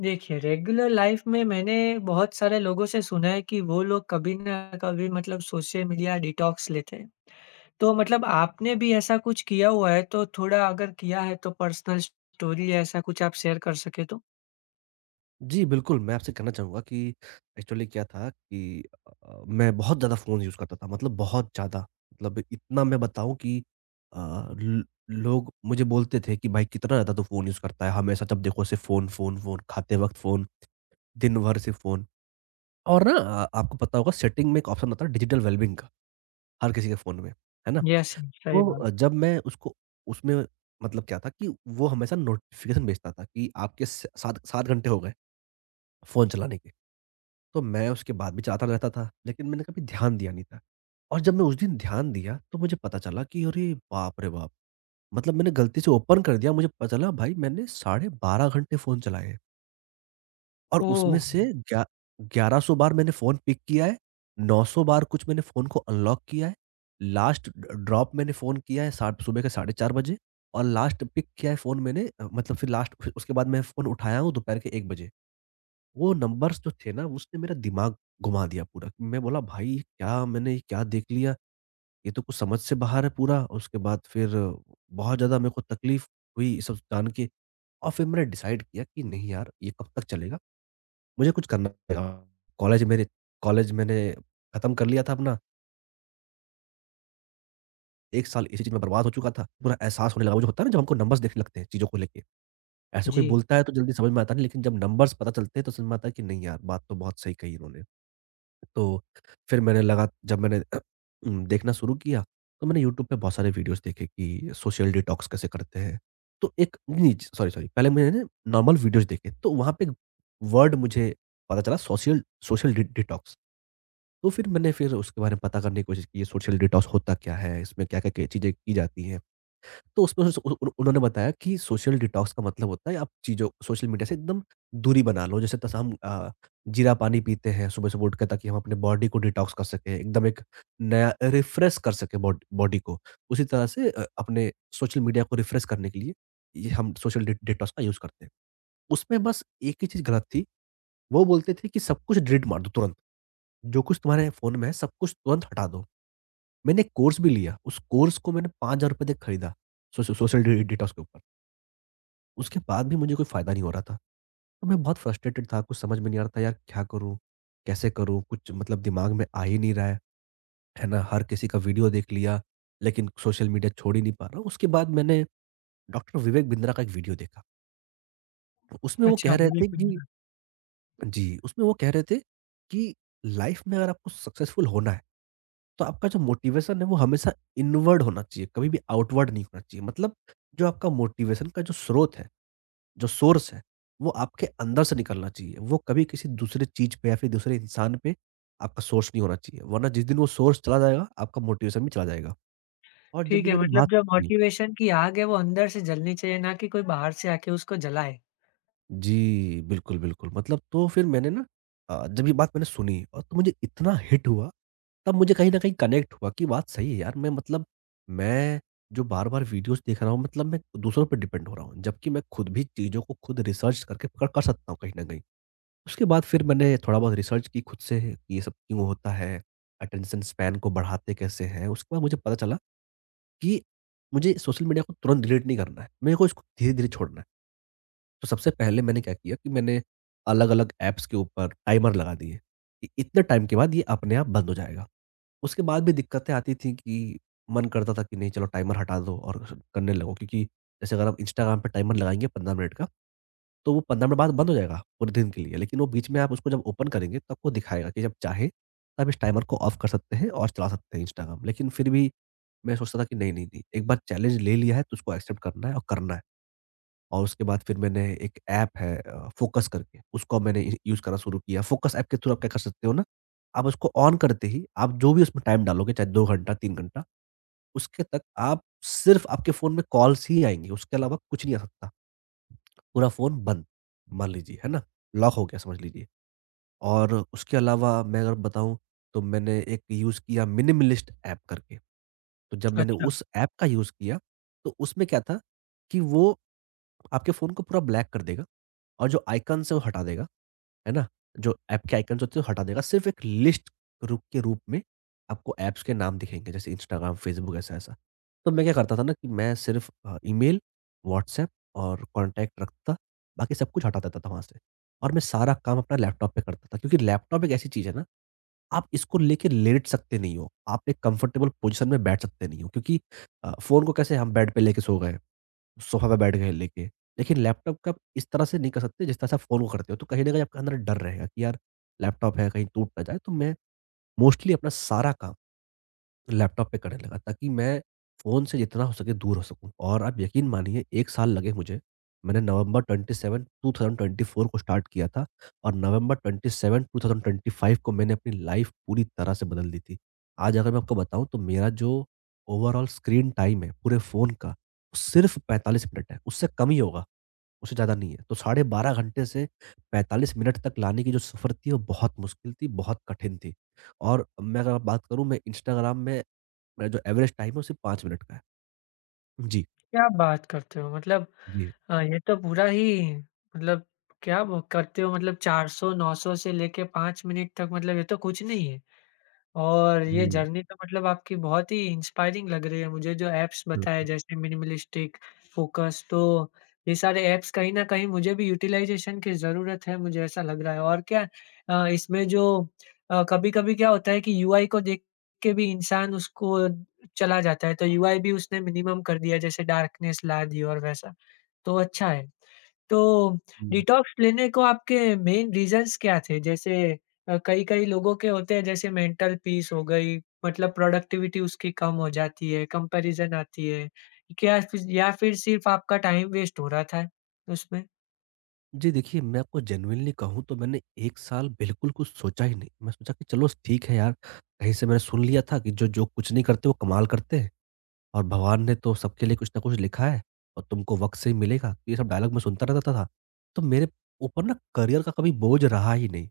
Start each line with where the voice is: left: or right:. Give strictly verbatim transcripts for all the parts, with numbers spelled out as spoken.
left: देखिए, regular life में मैंने बहुत सारे लोगों से सुना है कि वो लोग कभी ना कभी मतलब सोशल मीडिया डिटॉक्स लेते हैं। तो मतलब आपने भी ऐसा कुछ किया हुआ है, तो थोड़ा अगर किया है तो पर्सनल स्टोरी या ऐसा कुछ आप शेयर कर सकें तो?
right: जी, बिल्कुल, मैं आपसे कहना चाहूँगा कि एक्चुअली क्या था कि अ अ, मैं बहुत ज़्यादा फ़ोन यूज़ करता था, मतलब बहुत ज़्यादा। मतलब इतना मैं बताऊँ कि अ, ल लोग मुझे बोलते थे कि, "भाई, कितना ज़्यादा तू फ़ोन यूज़ करता है, हमेशा जब देखो सिर्फ़ फ़ोन, फ़ोन, फ़ोन, खाते वक़्त फ़ोन, दिन भर सिर्फ़ फ़ोन।" और ना अ, आपको पता होगा सेटिंग में एक ऑप्शन आता है डिजिटल वेलबीइंग का, हर किसी के फ़ोन में, है ना?
left: यस, यस, सही
right: तो
left: बात।
right: अ, जब मैं उसको उसमें मतलब क्या था कि वो हमेशा नोटिफ़िकेशन भेजता था कि आपके स सात 7 घंटे हो गए फ़ोन चलाने के। तो मैं उसके बाद भी चलाता रहता था, लेकिन मैंने कभी ध्यान दिया नहीं था। और जब मैं उस दिन ध्यान दिया तो मुझे पता चला कि अरे बाप रे बाप! मतलब मैंने गलती से ओपन कर दिया, मुझे पता चला भाई मैंने साढ़े बारह घंटे फ़ोन चलाए हैं और
left: ओह!
right: उसमें से ग्या ग्यारह सौ बार मैंने फ़ोन पिक किया है, नौ सौ बार कुछ मैंने फ़ोन को अनलॉक किया है, लास्ट ड ड्रॉप मैंने फ़ोन किया है साढ़ सुबह के साढ़े चार बजे और लास्ट पिक किया है फ़ोन मैंने अ, मतलब फिर लास्ट फिर उसके बाद मैं फ़ोन उठाया हूँ दोपहर के एक बजे। वो नंबर्स जो थे ना उसने मेरा दिमाग घुमा दिया पूरा। मैं बोला भाई ये क्या मैंने ये क्या देख लिया? ये तो कुछ समझ से बाहर है पूरा। और उसके बाद फिर बहुत ज़्यादा मेरे को तकलीफ़ हुई ये सब जान के और फिर मैंने डिसाइड किया कि नहीं यार ये कब तक चलेगा? मुझे कुछ करना पड़ेगा। कॉलेज मेरे कॉलेज मैंने खत्म कर लिया था अपना। एक साल इसी चीज़ में बर्बाद हो चुका था। पूरा एहसास होने लगा वो जो होता है ना जब हमको नंबर्स दिखने लगते हैं चीज़ों को लेके। ऐसे कोई
left: जी,
right: बोलता है तो जल्दी समझ में आता नहीं लेकिन जब नंबर्स पता चलते हैं तो समझ में आता है कि नहीं यार बात तो बहुत सही कही इन्होंने। तो फिर मैंने लगा जब मैंने उम, देखना शुरू किया, तो मैंने यूट्यूब पे बहुत सारे वीडियोज़ देखे कि सोशल डिटॉक्स कैसे करते हैं। तो एक नीज सॉरी, सॉरी, पहले मैंने नॉर्मल वीडियोज़ देखे, तो वहाँ पे वर्ड मुझे पता चला सोशियल सोशल डि डिटॉक्स। तो फिर मैंने फिर उसके बारे में पता करने की कोशिश की, ये सोशल डिटॉक्स होता क्या है? इसमें क्या-क्या के चीज़ें की जाती हैं? तो उसमें उस उ उ- उन्होंने बताया कि सोशल डिटॉक्स का मतलब होता है आप चीज़ों सोशल मीडिया से एकदम दूरी बना लो। जैसे तस हम अ, जीरा पानी पीते हैं सुबह-सुबह उठकर ताकि हम अपने बॉडी को डिटॉक्स कर सकें, एकदम एक नया रिफ्रेश कर सकें बॉड बॉडी को। उसी तरह से अ, अपने सोशल मीडिया को रिफ्रेश करने के लिए ये हम सोशल डि डिटॉक्स का यूज़ करते हैं। उसमें बस एक ही चीज़ गलत थी, वो बोलते थे कि सब कुछ डिलीट मार दो तुरंत। जो कुछ तुम्हारे फ़ोन में है सब कुछ तुरंत हटा दो। मैंने एक कोर्स भी लिया, उस कोर्स को मैंने ₹पाँच हज़ार देके खरीदा, सोश सोशल डि डिटॉक्स के ऊपर। उसके बाद भी मुझे कोई फ़ायदा नहीं हो रहा था। तो मैं बहुत फ्रस्ट्रेटेड था, कुछ समझ में नहीं आ रहा था यार क्या करूँ? कैसे करूँ? कुछ मतलब दिमाग में आ ही नहीं रहा है, है ना? हर किसी का वीडियो देख लिया, लेकिन सोशल मीडिया छोड़ ही नहीं पा रहा हूँ। उसके बाद मैंने डॉक्टर विवेक बिंद्रा का एक वीडियो देखा। तो उसमें वो कह
left: अच्छा
right: रहे थे
left: बिल्कुल।
right: कि जी, उसमें वो कह रहे थे कि लाइफ़ में अगर आपको सक्सेसफुल होना है, तो आपका जो मोटिवेशन है वो हमेशा इनवर्ड होना चाहिए, कभी भी आउटवर्ड नहीं होना चाहिए। मतलब जो आपका मोटिवेशन का जो स्रोत है जो सोर्स है, वो आपके अंदर से निकलना चाहिए। वो कभी किसी दूसरे चीज़ पे या फिर दूसरे इंसान पे आपका सोर्स नहीं होना चाहिए, वरना जिस दिन वो सोर्स चला जाएगा, आपका मोटिवेशन भी चला जाएगा। और जब
left: ठीक
right: भी
left: है,
right: मैंने
left: मतलब
right: बात
left: जो
right: सुनी।
left: मोटिवेशन की आग है वो अंदर से जलनी चाहिए, ना कि कोई बाहर से आके उसको जलाए।
right: जी, बिल्कुल, बिल्कुल। मतलब तो फिर मैंने ना अ, जब ये बात मैंने सुनी और तो मुझे इतना हिट हुआ, तब मुझे कहीं न कहीं कनेक्ट हुआ कि बात सही है यार। मैं मतलब मैं जो बार-बार वीडियोज़ देख रहा हूँ मतलब मैं दूसरों पे डिपेंड हो रहा हूँ, जबकि मैं खुद भी चीज़ों को खुद रिसर्च करके कर कर सकता हूँ कहीं न कहीं। उसके बाद फिर मैंने थोड़ा बहुत रिसर्च की खुद से कि ये सब क्यों होता है, अटेंशन स्पैन को बढ़ाते कैसे हैं। उसके बाद मुझे पता चला कि मुझे सोशल मीडिया को तुरंत डिलीट नहीं करना है, मेरे को इसको धीरे-धीरे छोड़ना है। तो सबसे पहले मैंने क्या किया कि मैंने अलग-अलग ऐप्स के ऊपर टाइमर लगा दिए कि इतने टाइम के बाद ये अपने आप बंद हो जाएगा। उसके बाद भी दिक्कतें आती थी कि मन करता था कि नहीं चलो टाइमर हटा दो और करने लगो क्योंकि जैसे अगर आप इंस्टाग्राम पे टाइमर लगाएँगे पंद्रह मिनट का, तो वो पंद्रह मिनट बाद बंद हो जाएगा पूरे दिन के लिए। लेकिन वो बीच में आप उसको जब ओपन करेंगे तो आपको दिखाएगा कि जब चाहे तब इस टाइमर को ऑफ कर सकते हैं और चला सकते हैं इंस्टाग्राम। लेकिन फिर भी मैं सोचता था कि नहीं, नहीं, नहीं, एक बार चैलेंज ले लिया है तो उसको एक्सेप्ट करना है और करना है। और उसके बाद फिर मैंने एक ऐप है अ, फोकस करके उसको मैंने इ यूज़ करना शुरू किया। फोकस ऐप के थ्रू आप क्या कर सकते हो ना, आप उसको ऑन करते ही आप जो भी उसमें टाइम डालोगे चाहे दो घंटा, तीन घंटा उसके तक आप सिर्फ़ आपके फ़ोन में कॉल्स ही आएँगी, उसके अलावा कुछ नहीं आ सकता। पूरा फ़ोन बंद, मान लीजिए, है ना? लॉक हो गया समझ लीजिए, और उसके अलावा मैं अगर बताऊँ तो मैंने एक यूज़ किया मिनिमलिस्ट ऐप करके। तो जब मैंने
left: अच्छा।
right: उस ऐप का यूज़ किया, तो उसमें क्या था कि वो आपके फ़ोन को पूरा ब्लैक कर देगा और जो आइकन्स हैं वो हटा देगा, है ना? जो ऐप के आइकन्स होते हैं वो हटा देगा, सिर्फ़ एक लिस्ट रू के रूप में आपको ऐप्स के नाम दिखेंगे, जैसे इंस्टाग्राम, फेसबुक ऐसा-ऐसा। तो मैं क्या करता था ना कि मैं सिर्फ़ अ, ईमेल, व्हाट्सऐप और कॉन्टैक्ट रखता, बाकी सब कुछ हटा देता था वहाँ से, और मैं सारा काम अपना लैपटॉप पे करता था क्योंकि लैपटॉप एक ऐसी चीज़ है ना, आप इसको लेके लेट सकते नहीं हो, आप एक कम्फ़र्टेबल पोज़ीशन में बैठ सकते नहीं हो क्योंकि अ, फ़ोन को कैसे हम बेड पे लेके सो गए। सोफ़ा पे बैठ के लेके। लेकिन लैपटॉप का आप इस तरह से नहीं कर सकते जिस तरह से आप फ़ोन को करते हो। तो कहीं न कहीं आपके अंदर डर रहेगा कि यार लैपटॉप है, कहीं टूट ना जाए। तो मैं मोस्टली अपना सारा काम लैपटॉप पे करने लगा ताकि मैं फ़ोन से जितना हो सके दूर हो सकूँ, और आप यकीन मानिए एक साल लगे मुझे। मैंने नवंबर सत्ताईस ट्वेंटी ट्वेंटी फ़ोर को स्टार्ट किया था और नवंबर सत्ताईस ट्वेंटी ट्वेंटी फ़ाइव को मैंने अपनी लाइफ़ पूरी तरह से बदल दी थी। आज अगर मैं आपको बताऊँ तो मेरा जो ओवरऑल स्क्रीन टाइम है पूरे फ़ोन का, सिर्फ़ पैंतालीस मिनट है, उससे कम ही होगा, उससे ज़्यादा नहीं है। तो साढ़े बारह घंटे से पैंतालीस मिनट तक लाने की जो सफ़र थी वो बहुत मुश्किल थी, बहुत कठिन थी। और मैं अगर बात करूँ मैं इंस्टाग्राम में मेरा जो एवरेज टाइम है, वो सिर्फ़ पाँच मिनट का है। जी।
left: क्या बात करते हो? मतलब
right: जी।
left: अ, ये तो पूरा ही मतलब क्या ब करते हो मतलब चार सौ, नौ सौ से लेके 5 मिनट तक मतलब ये तो कुछ नहीं है। और ये
right: जी,
left: जर्नी तो मतलब आपकी बहुत ही इंस्पायरिंग लग रही है मुझे जो ऐप्स बताए
right: बिल्कुल।
left: जैसे मिनिमलिस्टिक, फ़ोकस तो ये सारे ऐप्स कहीं न कहीं मुझे भी यूटिलाइज़ेशन की ज़रूरत है, मुझे ऐसा लग रहा है। और क्या अ, इसमें जो अ, कभी-कभी क्या होता है कि यूआई को देख के भी इंसान उसको चला जाता है, तो यूआई भी उसने मिनिमम कर दिया जैसे डार्कनेस ला दी और वैसा, तो अच्छा है। तो
right: हुँ।
left: डिटॉक्स लेने को आपके मेन रीज़न्स क्या थे? जैसे अ, कई-कई लोगों के होते हैं जैसे मेंटल पीस हो गई, मतलब प्रोडक्टिविटी उसकी कम हो जाती है, कंपैरिज़न आती है। क्या फ़िर या फ़िर सिर्फ़ आपका टाइम वेस्ट हो रहा था उसमें?
right: जी, देखिए मैं आपको जेनुइनली कहूँ तो मैंने एक साल बिल्कुल कुछ सोचा ही नहीं। मैं सोचा कि चलो ठीक है यार, कहीं से मैंने सुन लिया था कि जो जो कुछ नहीं करते वो कमाल करते हैं। और भगवान ने तो सबके लिए कुछ ना कुछ लिखा है और तुमको वक़्त से ही मिलेगा। तो ये सब डायलॉग मैं सुनता रहता था। तो मेरे ऊपर ना करियर का कभी बोझ रहा ही नहीं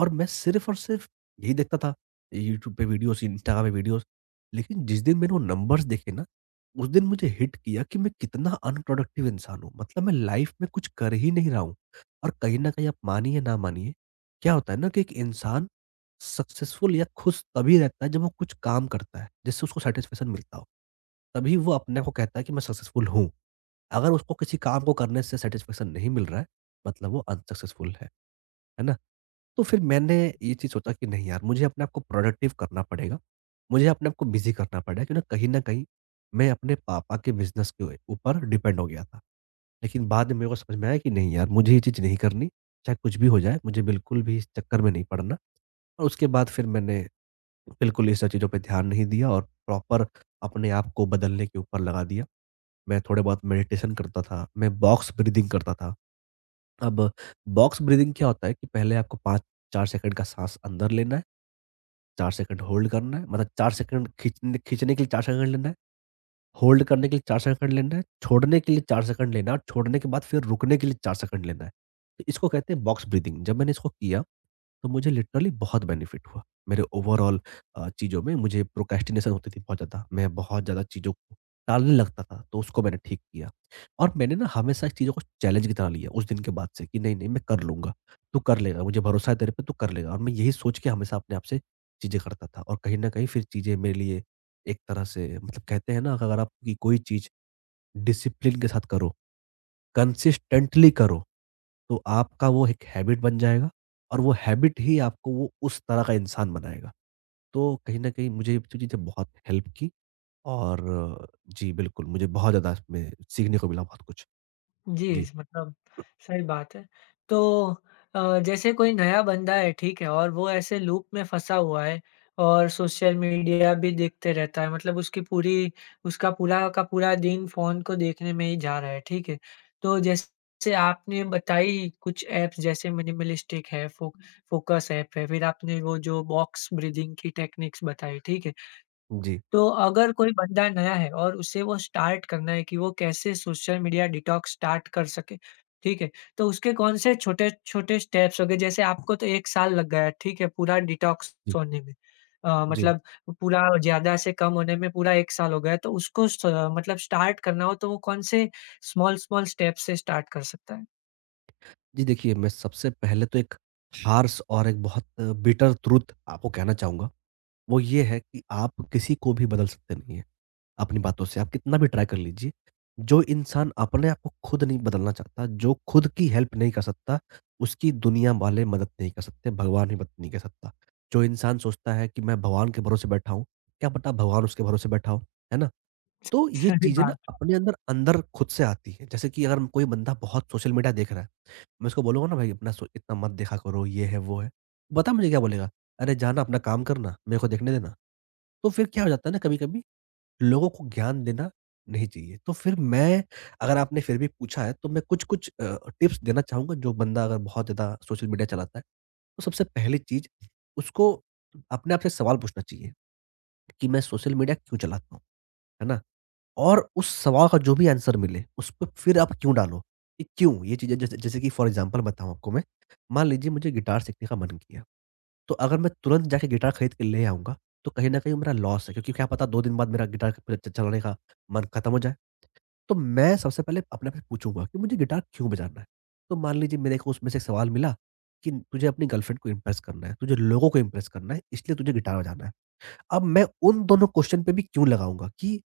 right: और मैं सिर्फ़ और सिर्फ़ यही देखता था, यूट्यूब पे वीडियोज़, इंस्टाग्राम पे वीडियोज़। लेकिन जिस दिन मैंने वो नंबर्स देखे ना, उस दिन मुझे हिट किया कि मैं कितना अनप्रोडक्टिव इंसान हूँ। मतलब मैं लाइफ़ में कुछ कर ही नहीं रहा हूँ और कहीं न कहीं आप मानिए ना मानिए, क्या होता है ना कि एक इंसान सक्सेसफुल या खुश तभी रहता है जब वो कुछ काम करता है, जिससे उसको सैटिस्फैक्शन मिलता हो। तभी वो अपने आप को कहता है कि मैं सक्सेसफुल हूँ। अगर उसको किसी काम को करने से सैटिस्फैक्शन नहीं मिल रहा है, मतलब वो अनसक्सेसफुल है। है ना? तो फिर मैंने ये चीज़ सोचा कि नहीं यार, मुझे अपने आप को प्रोडक्टिव करना पड़ेगा। मुझे अपने आप को बिज़ी करना पड़ेगा क्योंकि कहीं न कहीं मैं अपने पापा के बिज़नेस के ऊपर डिपेंड हो गया था। लेकिन बाद में मेरे को समझ में आया कि नहीं यार, मुझे ये चीज़ नहीं करनी। चाहे कुछ भी हो जाए, मुझे बिल्कुल भी इस चक्कर में नहीं पड़ना। और उसके बाद फिर मैंने बिल्कुल ये सब चीज़ों पे ध्यान नहीं दिया और प्रॉपर अपने आप को बदलने के ऊपर लगा दिया। मैं थोड़े बहुत मेडिटेशन करता था, मैं बॉक्स ब्रीथिंग करता था। अब बॉक्स ब्रीथिंग क्या होता है कि पहले आपको पाँच चार सेकंड का साँस अंदर लेना है, चार सेकंड होल्ड करना है, मतलब चार सेकंड खींचने खींचने के लिए चार सेकंड लेना है, होल्ड करने के लिए चार सेकंड लेना है, छोड़ने के लिए चार सेकंड लेना है और छोड़ने के बाद फिर रुकने के लिए चार सेकंड लेना है। तो इसको कहते हैं बॉक्स ब्रीथिंग। जब मैंने इसको किया तो मुझे लिटरली बहुत बेनिफिट हुआ। मेरे ओवरॉल अ, चीज़ों में मुझे प्रोक्रेस्टिनेशन होती थी बहुत ज़्यादा। मैं बहुत ज़्यादा चीज़ों को टालने लगता था, तो उसको मैंने ठीक किया। और मैंने ना हमेशा इस चीज़ों को चैलेंज की तरह लिया उस दिन के बाद से कि नहीं, नहीं मैं कर लूँगा। तू कर लेगा, मुझे भरोसा है तेरे पे तू कर लेगा। और मैं यही सोच के हमेशा अपने आप से चीज़ें करता था। और कहीं न कहीं फिर चीज़ें मेरे लिए एक तरह से मतलब कहते हैं ना अगर आप की कोई चीज़ डिसिप्लिन के साथ करो, कंसिस्टेंटली करो, तो आपका वो एक हैबिट बन जाएगा और वो हैबिट ही आपको वो उस तरह का इंसान बनाएगा। तो कहीं न कहीं मुझे ये चीज़ें बहुत हेल्प की और जी, बिल्कुल मुझे बहुत ज़्यादा इसमें सीखने को मिला बहुत कुछ।
left: जी,
right: जी।
left: मतलब सही बात है। तो अ, जैसे कोई नया बंदा है, ठीक है, और वो ऐसे लूप में फँसा हुआ है और सोशल मीडिया भी देखते रहता है, मतलब उसकी पूरी उसका पूरा का पूरा दिन फ़ोन को देखने में ही जा रहा है, ठीक है। तो जैसे आपने बताई कुछ ऐप्स जैसे मिनिमलिस्टिक है, फो फ़ोकस ऐप है, फिर आपने वो जो बॉक्स ब्रीथिंग की टेक्निक्स बताई, ठीक है।
right: जी,
left: तो अगर कोई बंदा नया है और उसे वो स्टार्ट करना है कि वो कैसे सोशल मीडिया डिटॉक्स स्टार्ट कर सके, ठीक है? तो उसके कौन से छोटे-छोटे स्टेप्स हो गए? जैसे आपको तो 1 साल लग गया, ठीक है? पूरा डिटॉक्स
right: जी,
left: होने में। अ,
right: जी।
left: मतलब पूरा ज़्यादा से कम होने में पूरा 1 साल हो गया, तो उसको स मतलब स्टार्ट करना हो तो वो कौन से स्मॉल-स्मॉल स्टेप से स्टार्ट कर सकता है?
right: जी, देखिए मैं सबसे पहले तो एक हार्श और एक बहुत बिटर ट्रुथ आपको कहना चाहूँगा। वो ये है कि आप किसी को भी बदल सकते नहीं हैं, अपनी बातों से। आप कितना भी ट्राई कर लीजिए, जो इंसान अपने आप को खुद नहीं बदलना चाहता, जो खुद की हेल्प नहीं कर सकता, उसकी दुनिया वाले मदद नहीं कर सकते, भगवान भी मदद नहीं कर सकता। जो इंसान सोचता है कि मैं भगवान के भरोसे बैठा हूँ, क्या पता भगवान उसके भरोसे बैठा हो, है ना? तो ये
left: सही
right: चीज़ें ना
left: बात।
right: अपने अंदर अंदर खुद से आती हैं। जैसे कि अगर कोई बंदा बहुत सोशल मीडिया देख रहा है, मैं उसको बोलूँगा ना भाई अपना सो इतना मत देखा करो, ये है, वो है। पता है मुझे क्या बोलेगा? अरे जाना अपना काम करना, मेरे को देखने देना। तो फिर क्या हो जाता है ना कभी-कभी लोगों को ज्ञान देना नहीं चाहिए। तो फिर मैं, अगर आपने फिर भी पूछा है तो मैं कुछ-कुछ अ, टिप्स देना चाहूँगा जो बंदा अगर बहुत ज़्यादा सोशल मीडिया चलाता है। तो सबसे पहली चीज़ उसको अपने आप से सवाल पूछना चाहिए कि मैं सोशल मीडिया क्यों चलाता हूँ, है ना? और उस सवाल का जो भी आंसर मिले उस पे फिर आप क्यों डालो कि क्यों? ये चीज़ें जैसे जैसे कि फॉर एग्ज़ाम्पल बताऊँ आपको मैं, मान लीजिए मुझे गिटार सीखने का मन किया। तो अगर मैं तुरंत जाके गिटार खरीद के ले आऊँगा, तो कहीं न कहीं मेरा लॉस है क्योंकि क्या पता दो दिन बाद मेरा गिटार क च चलाने का मन खत्म हो जाए। तो मैं सबसे पहले अपने आप से पूछूँगा कि मुझे गिटार क्यों बजाना है? तो मान लीजिए मेरे को उसमें से एक सवाल मिला कि तुझे अपनी गर्लफ्रेंड को इम्प्रेस करना है, तुझे लोगों को इम्प्रेस करना है इसलिए तुझे गिटार बजाना है। अब मैं उन दोनों क्वेश्चन पे भी क्यों लगाऊँगा कि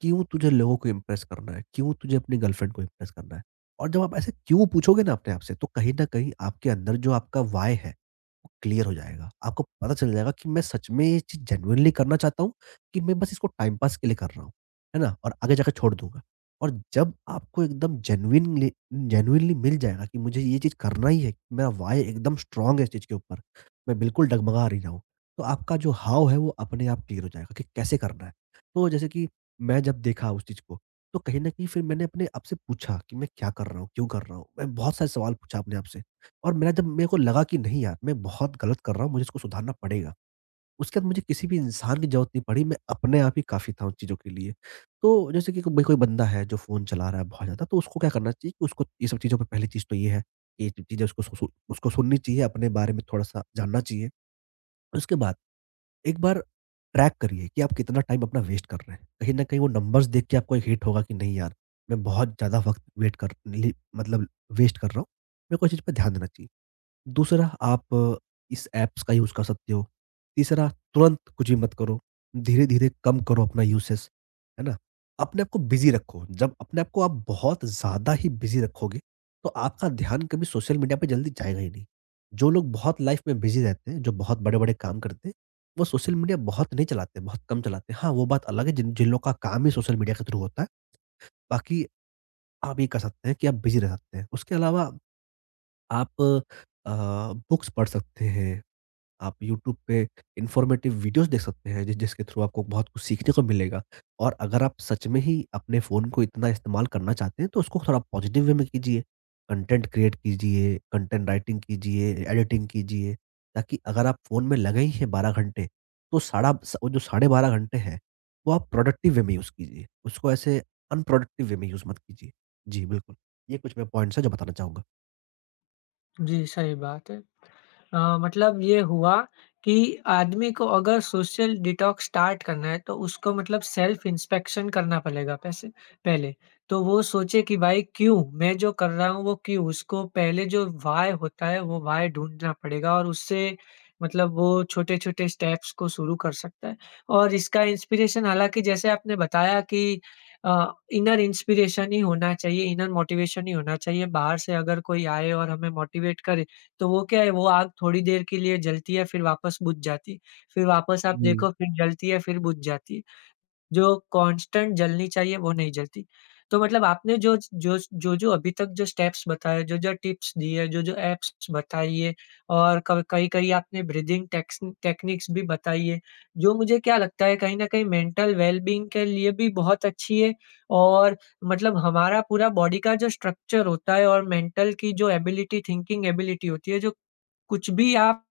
right: क्यों तुझे लोगों को इम्प्रेस करना है? क्यों तुझे अपनी गर्लफ्रेंड को इम्प्रेस करना है? और जब आप ऐसे क्यों पूछोगे ना अपने आप से, तो कहीं न कहीं आपके अंदर जो आपका व्हाय है, वो क्लियर हो जाएगा। आपको पता चल जाएगा कि मैं सच में ये चीज़ जेनुइनली करना चाहता हूँ कि मैं बस इसको टाइम पास के लिए कर रहा हूँ, है ना? और आगे जाके छोड़ दूँगा। और जब आपको एकदम जेनुइनली जेनुइनली मिल जाएगा कि मुझे ये चीज़ करना ही है, मेरा व्हाय एकदम स्ट्रॉन्ग है इस चीज़ के ऊपर, मैं बिल्कुल डगमगा नहीं रहा हूँ। तो आपका जो हाव है वो अपने आप क्लियर हो जाएगा कि कैसे करना है। तो जैसे कि मैं जब देखा उस चीज़ को, तो कहीं न कहीं फिर मैंने अपने आप से पूछा कि मैं क्या कर रहा हूँ, क्यों कर रहा हूँ? मैं बहुत सारे सवाल पूछा अपने आप से और मेरा जब मेरे को लगा कि नहीं यार, मैं बहुत गलत कर रहा हूँ, मुझे इसको सुधारना पड़ेगा। उसके बाद मुझे किसी भी इंसान की ज़रूरत नहीं पड़ी, मैं अपने आप ही काफ़ी था उन चीज़ों के लिए। तो जैसे कि कोई कोई बंदा है जो फ़ोन चला रहा है बहुत ज़्यादा, तो उसको क्या करना चाहिए कि उसको ये सब चीज़ों पे पहली चीज़ तो ये है, ये चीज़ें उसको सु सु उसको सुननी चाहिए, अपने बारे में थोड़ा-सा जानना चाहिए। उसके बाद एक बार ट्रैक करिए कि आप कितना टाइम अपना वेस्ट कर रहे हैं। कहीं न कहीं वो नंबर्स देख के आपको एक हिट होगा कि नहीं यार, मैं बहुत ज़्यादा वक़्त वेट कर ली मतलब वेस्ट कर रहा हूँ। मेरे को इस चीज़ पे ध्यान देना चाहिए। दूसरा आप अ, इस ऐप्स का यूज़ कर सकते हो। तीसरा तुरंत कुछ भी मत करो, धीरे-धीरे कम करो अपना यूसेज़, है ना? अपने आप को बिज़ी रखो, जब अपने आप को आप बहुत ज़्यादा ही बिज़ी रखोगे, तो आपका ध्यान कभी सोशल मीडिया पे जल्दी जाएगा ही नहीं। जो लोग बहुत लाइफ़ में बिज़ी रहते हैं, जो बहुत बड़े-बड़े काम करते हैं, वो सोशल मीडिया बहुत नहीं चलाते, बहुत कम चलाते हैं। हाँ, वो बात अलग है जिन जिन लोगों का काम ही सोशल मीडिया के थ्रू होता है, बाकी आप ये कर सकते हैं कि आप बिज़ी रह सकते हैं। उसके अलावा आप अ, बुक्स पढ़ सकते हैं, आप यूट्यूब पे इन्फॉर्मेटिव वीडियोज़ देख सकते हैं, जिस जिसके थ्रू आपको बहुत कुछ सीखने को मिलेगा और अगर आप सच में ही अपने फ़ोन को इतना इस्तेमाल करना चाहते हैं, तो उसको थोड़ा पॉज़िटिव वे में कीजिए। कंटेंट क्रिएट कीजिए, कंटेंट राइटिंग कीजिए, एडिटिंग कीजिए, ताकि अगर आप फ़ोन में लगे ही हैं बारह घंटे, तो साढ़ा स जो साढ़े बारह घंटे हैं, वो आप प्रोडक्टिव वे में यूज़ कीजिए। उसको ऐसे अनप्रोडक्टिव वे में यूज़ मत कीजिए। जी, बिल्कुल। ये कुछ मैं पॉइंट्स हैं, जो बताना चाहूँगा।
left: जी, सही बात है। अ, मतलब ये हुआ कि आदमी को अगर सोशल डिटॉक्स स्टार्ट करना है तो उसको मतलब सेल्फ इंस्पेक्शन करना पड़ेगा पैसे पहले तो वो सोचे कि भाई क्यों मैं जो कर रहा हूँ वो क्यों उसको पहले जो वाय होता है वो वाय ढूंढना पड़ेगा और उससे मतलब वो छोटे छोटे स्टेप्स को शुरू कर सकता है और इसका इंस्पिरेशन हालांकि जैसे आपने बताया कि इनर इंस्पिरेशन ही होना चाहिए इनर मोटिवेशन ही होना चाहिए बाहर से अगर कोई आए और हमें मोटिवेट करे तो वो क्या है वो आग थोड़ी देर के लिए जलती है फिर वापस बुझ जाती है। फिर वापस आप
right: जी,
left: देखो फिर जलती है फिर बुझ जाती है। जो कांस्टेंट जलनी चाहिए वो नहीं जलती। तो मतलब आपने जो जो जो-जो अभी तक जो स्टेप्स बताए, जो-जो टिप्स दिए, जो-जो ऐप्स बताई है और क कई-कई आपने ब्रीथिंग टेक्स टेक्निक्स भी बताई है, जो मुझे क्या लगता है कहीं न कहीं मेंटल वेल-बीइंग के लिए भी बहुत अच्छी है और मतलब हमारा पूरा बॉडी का जो स्ट्रक्चर होता है और मेंटल की जो एबिलिटी थिंकिंग एबिलिटी होती है जो कुछ भी आप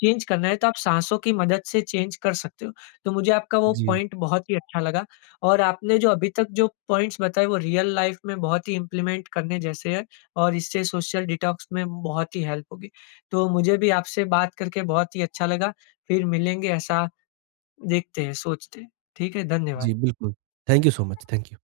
left: चेंज करना है तो आप साँसों की मदद से चेंज कर सकते हो। तो मुझे आपका वो
right: जी,
left: पॉइंट बहुत ही अच्छा लगा और आपने जो अभी तक जो पॉइंट्स बताए वो रियल लाइफ़ में बहुत ही इम्प्लीमेंट करने जैसे हैं और इससे सोशल डिटॉक्स में बहुत ही हेल्प होगी। तो मुझे भी आपसे बात करके बहुत ही अच्छा लगा। फिर मिलेंगे ऐसा देखते हैं, सोचते हैं। ठीक है, धन्यवाद।
right: जी, बिल्कुल। Thank you so much. Thank you.